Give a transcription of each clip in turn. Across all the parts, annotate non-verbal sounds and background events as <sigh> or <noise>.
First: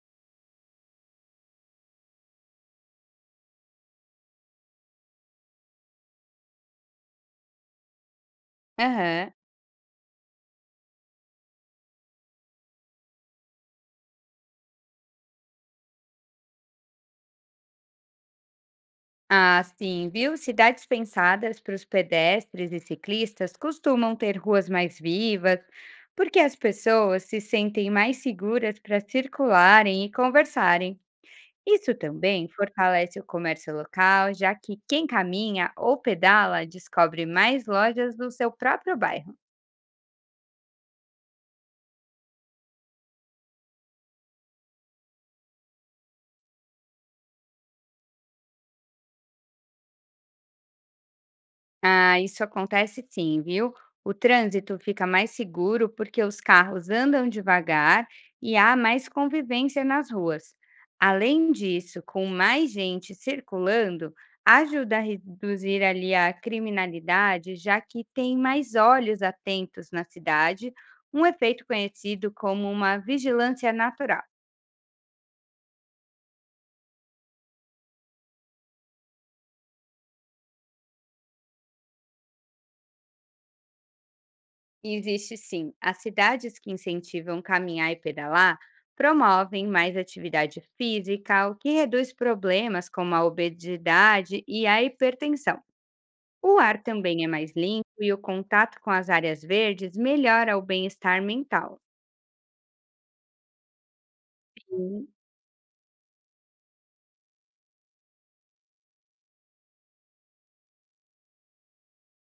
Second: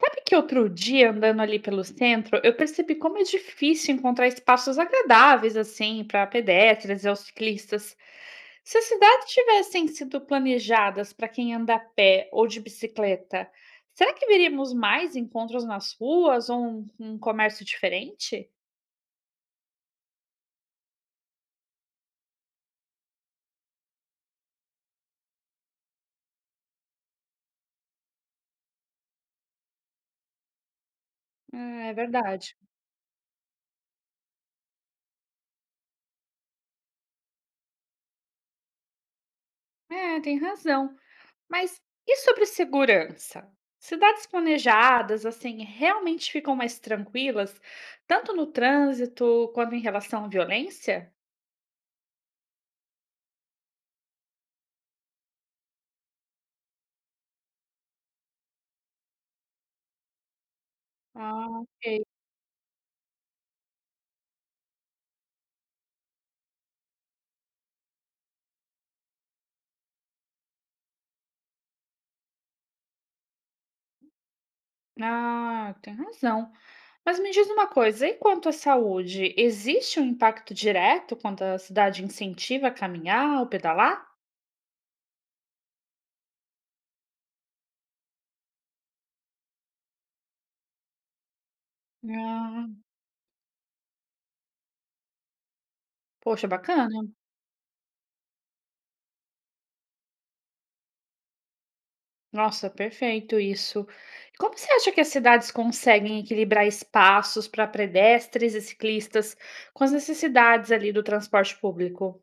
Sabe que outro dia, andando ali pelo centro, eu percebi como é difícil encontrar espaços agradáveis assim para pedestres e aos ciclistas. Se as cidades Aham. tivessem sido planejadas para quem anda a pé ou de bicicleta, será que veríamos mais encontros nas ruas ou um comércio diferente? Ah, sim, viu? Cidades pensadas para os pedestres e ciclistas costumam ter ruas mais vivas, porque as pessoas se sentem mais seguras para circularem e conversarem. Ah, Isso é também verdade. fortalece o comércio local, já que quem caminha ou pedala descobre mais lojas do seu próprio bairro. É, tem razão. Mas e sobre segurança? Cidades planejadas, assim, realmente ficam mais tranquilas, tanto no trânsito quanto em relação à violência? Ah, isso acontece sim, viu? O trânsito fica mais seguro porque os carros andam devagar e há mais convivência nas ruas. Ah, Além disso, ok. com mais gente circulando, ajuda a reduzir ali a criminalidade, já que tem mais olhos atentos na cidade, um efeito conhecido como uma vigilância natural. Ah, tem razão. Mas me diz uma coisa, e quanto à saúde, existe um impacto direto quando a cidade incentiva a caminhar ou pedalar? Existe sim. As cidades que incentivam caminhar e pedalar promovem mais atividade física, o que reduz Ah, problemas como a obesidade e a hipertensão. poxa, O ar bacana. também é mais limpo e o contato com as áreas verdes melhora o bem-estar mental. Nossa, perfeito isso. Como você acha que Sim. as cidades conseguem equilibrar espaços para pedestres e ciclistas com as necessidades ali do transporte público?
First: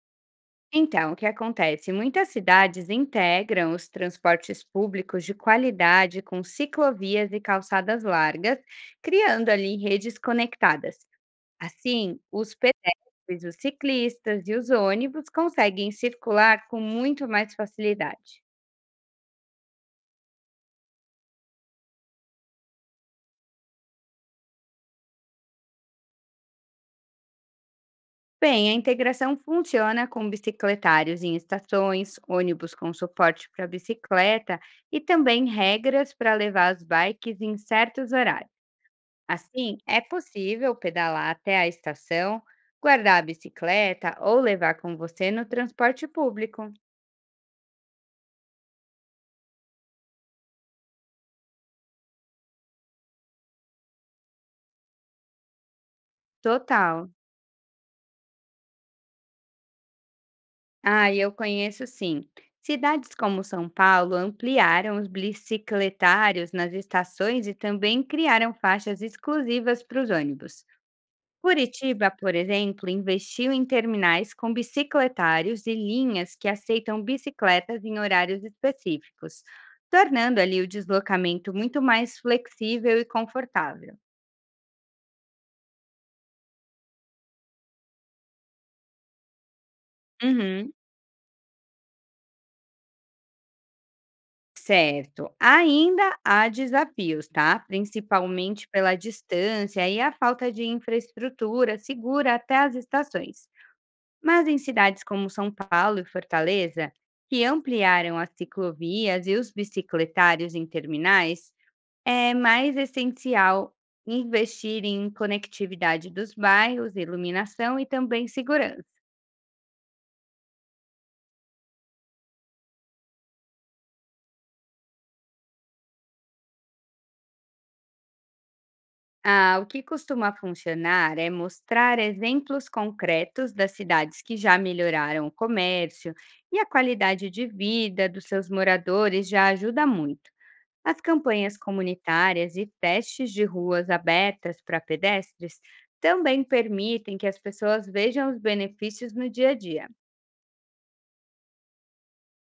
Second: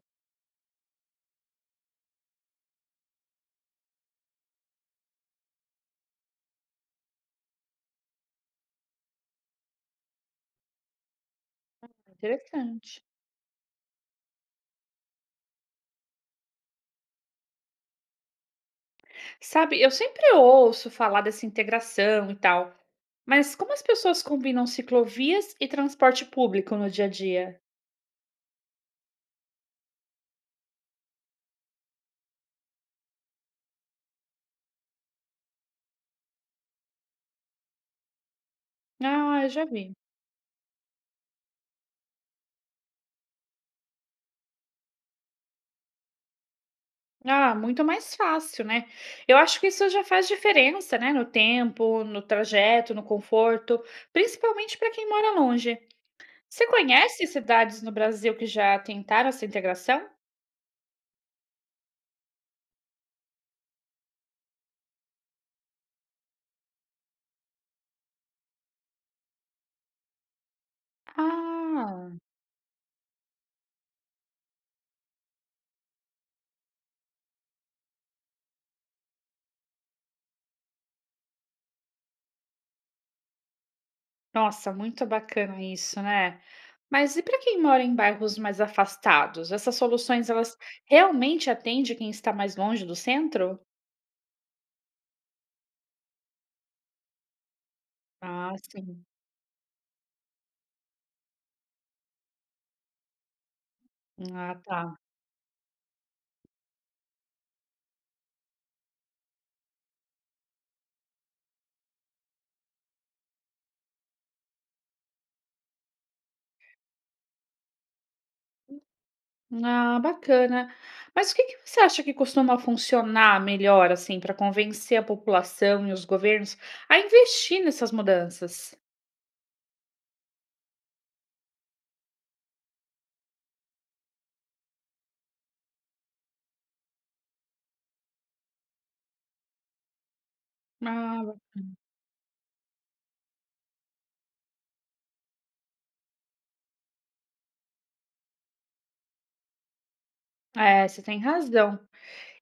Então, o que acontece? Muitas cidades integram os transportes públicos de qualidade com ciclovias e calçadas largas, criando ali redes conectadas. Assim, os Interessante. pedestres, os ciclistas e os ônibus conseguem circular com muito mais facilidade. Sabe, eu sempre ouço falar dessa integração e tal, mas como as pessoas combinam ciclovias e transporte público no dia a dia? Bem, a integração funciona com bicicletários em estações, ônibus com suporte para bicicleta e também regras para levar as bikes em certos horários. Ah, eu já Assim, vi. é possível pedalar até a estação, guardar a bicicleta ou levar com você no transporte público. Ah, muito mais fácil, né? Eu acho que isso já faz diferença, né? No tempo, no trajeto, no conforto, principalmente para quem mora longe. Você Total. conhece cidades no Brasil que já tentaram essa integração? Ah, eu conheço sim. Cidades como São Paulo ampliaram os bicicletários nas estações e também criaram faixas exclusivas para os ônibus. Curitiba, Ah, por exemplo, investiu em terminais com bicicletários e linhas que aceitam bicicletas em horários específicos, tornando ali o deslocamento muito mais flexível e confortável. nossa, muito bacana isso, né? Mas e para quem mora em bairros mais afastados? Essas soluções, elas Uhum. realmente atendem quem está mais longe do centro? Certo. Ainda há desafios, tá? Ah, Principalmente pela sim. distância e a falta de infraestrutura segura até as estações. Mas Ah, em tá. cidades como São Paulo e Fortaleza, que ampliaram as ciclovias e os bicicletários em terminais, é mais essencial investir em conectividade dos bairros, iluminação e também segurança. Ah, bacana. Mas o que que você acha que costuma funcionar melhor, assim, para convencer a população e os governos a investir nessas mudanças? Ah, o que costuma funcionar é mostrar exemplos concretos das cidades que já melhoraram o comércio e a qualidade de vida dos seus moradores já ajuda muito. As Ah, campanhas comunitárias e testes de ruas abertas para pedestres também permitem que as pessoas vejam os benefícios no dia a dia. é, você tem razão.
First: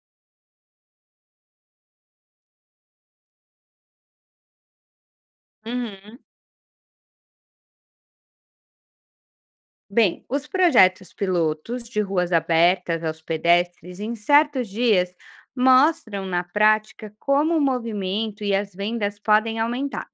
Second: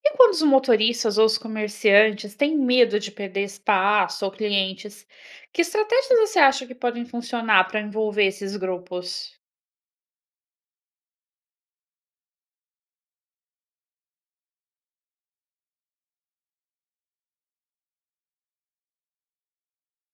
E quando os motoristas ou os comerciantes têm medo de perder espaço ou clientes, que estratégias você acha que podem funcionar para envolver esses grupos? Bem, os projetos pilotos de ruas abertas aos pedestres em certos dias mostram na prática como o movimento e as vendas podem aumentar.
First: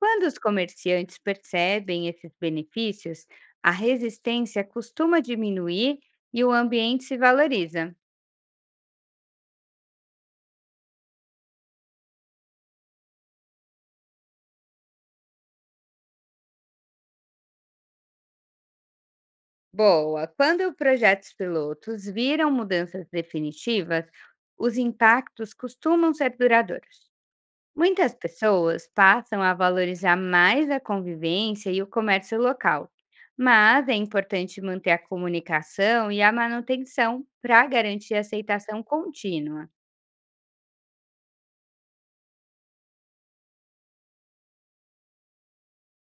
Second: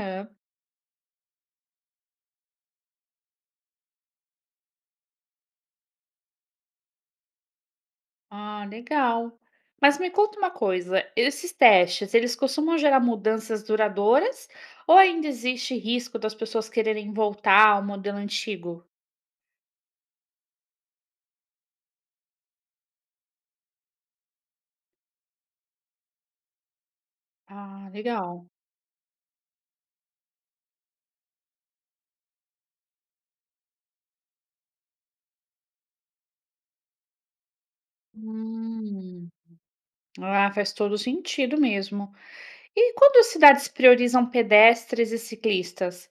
Quando os comerciantes percebem esses benefícios, a resistência costuma diminuir e o ambiente se valoriza. Ah, legal. Mas me conta uma coisa, esses testes, eles costumam gerar mudanças duradouras ou ainda existe risco das pessoas quererem voltar ao modelo antigo? Boa! Quando projetos pilotos viram mudanças definitivas, os impactos costumam ser duradouros. Ah, Muitas legal. pessoas passam a valorizar mais a convivência e o comércio local, mas é importante manter a comunicação e a manutenção para garantir a aceitação Hum, contínua. ah, faz todo sentido mesmo. E quando as cidades priorizam pedestres e ciclistas?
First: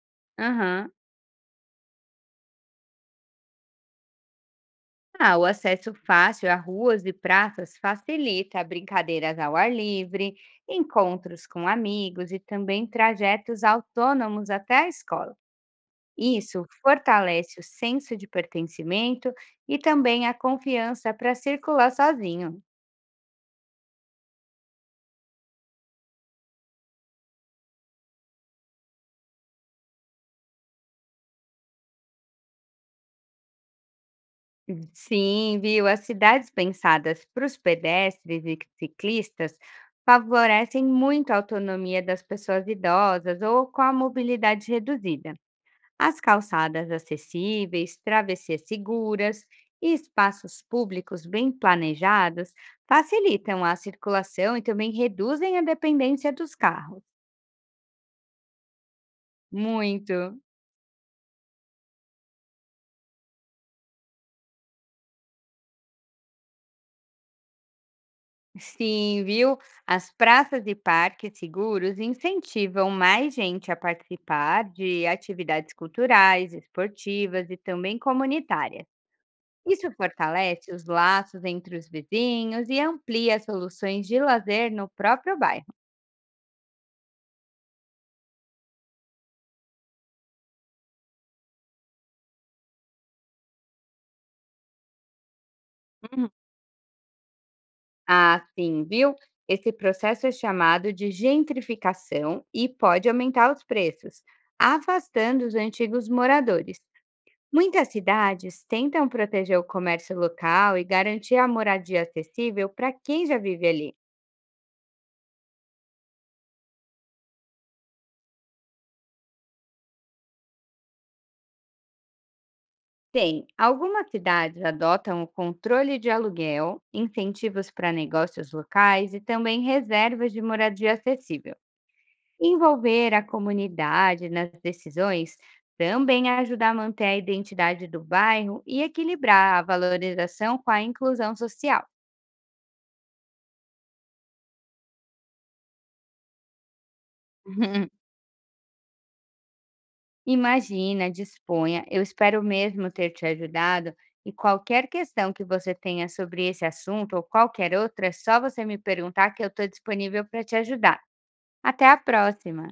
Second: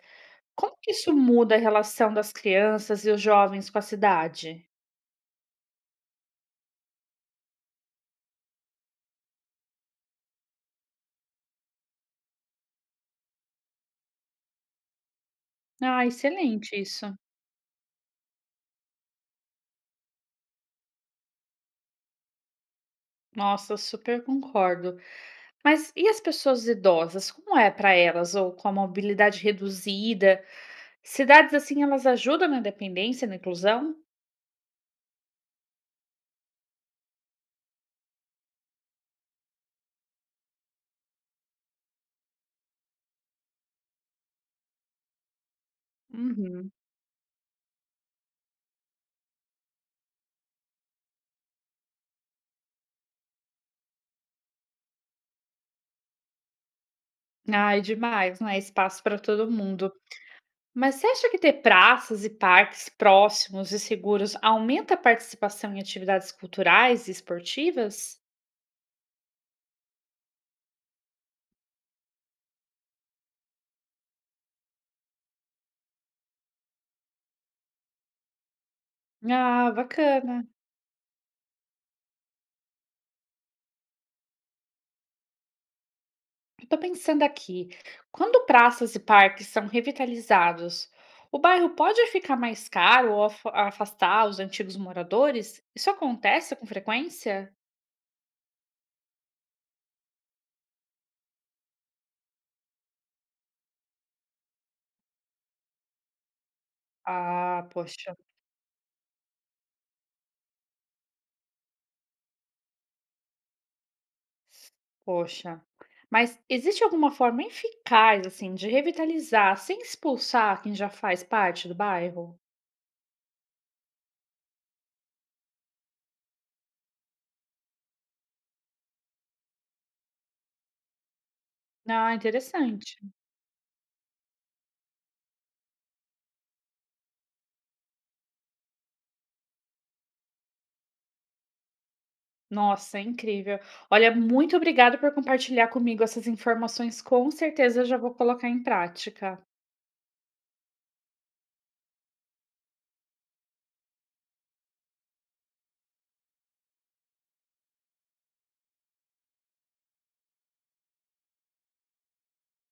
Como Aham. que isso muda a relação das crianças e os jovens com a cidade? Ah, o acesso fácil a ruas e praças facilita brincadeiras ao ar livre, encontros com amigos e também trajetos autônomos até a escola. Ah, Isso excelente isso. fortalece o senso de pertencimento e também a confiança para circular sozinho. Nossa, super concordo. Mas e as pessoas idosas? Como é para elas ou com a mobilidade reduzida? Cidades assim, elas ajudam na dependência, na inclusão? Sim, viu? As cidades pensadas para os pedestres e ciclistas favorecem muito a autonomia das pessoas idosas ou com a mobilidade reduzida. As Uhum. calçadas acessíveis, travessias seguras e espaços públicos bem planejados facilitam a circulação e também reduzem a dependência dos carros. Ai, demais, né? Espaço para todo mundo. Muito. Mas você acha que ter praças e parques próximos e seguros aumenta a participação em atividades culturais e esportivas? Sim, viu? As praças e parques seguros incentivam mais gente a participar de atividades culturais, esportivas e também comunitárias. Ah, Isso bacana. fortalece os laços entre os vizinhos e amplia soluções de lazer no próprio bairro. Eu tô pensando aqui, quando praças e parques são revitalizados, o bairro pode ficar mais caro ou afastar os antigos moradores? Isso Uhum. acontece com frequência? Ah, sim, viu? Esse processo é chamado de gentrificação e pode aumentar os preços, afastando os antigos moradores. Ah, Muitas poxa, cidades tentam proteger o comércio local e garantir a moradia acessível para quem já vive ali. poxa. Mas existe alguma forma eficaz, assim, de revitalizar sem expulsar quem já faz parte do bairro? Tem, algumas cidades adotam o controle de aluguel, incentivos para negócios locais e também reservas de moradia acessível. Ah, interessante. Envolver a comunidade nas decisões também ajuda a manter a identidade do bairro e equilibrar a valorização com a inclusão social. Nossa, é incrível. Olha, muito obrigada por compartilhar comigo essas informações. Com certeza eu <laughs> já vou colocar em prática. Imagina, disponha. Eu espero mesmo ter te ajudado. E qualquer questão que você tenha sobre esse assunto ou qualquer outra, é só você me perguntar que eu estou disponível para te ajudar. Até a próxima!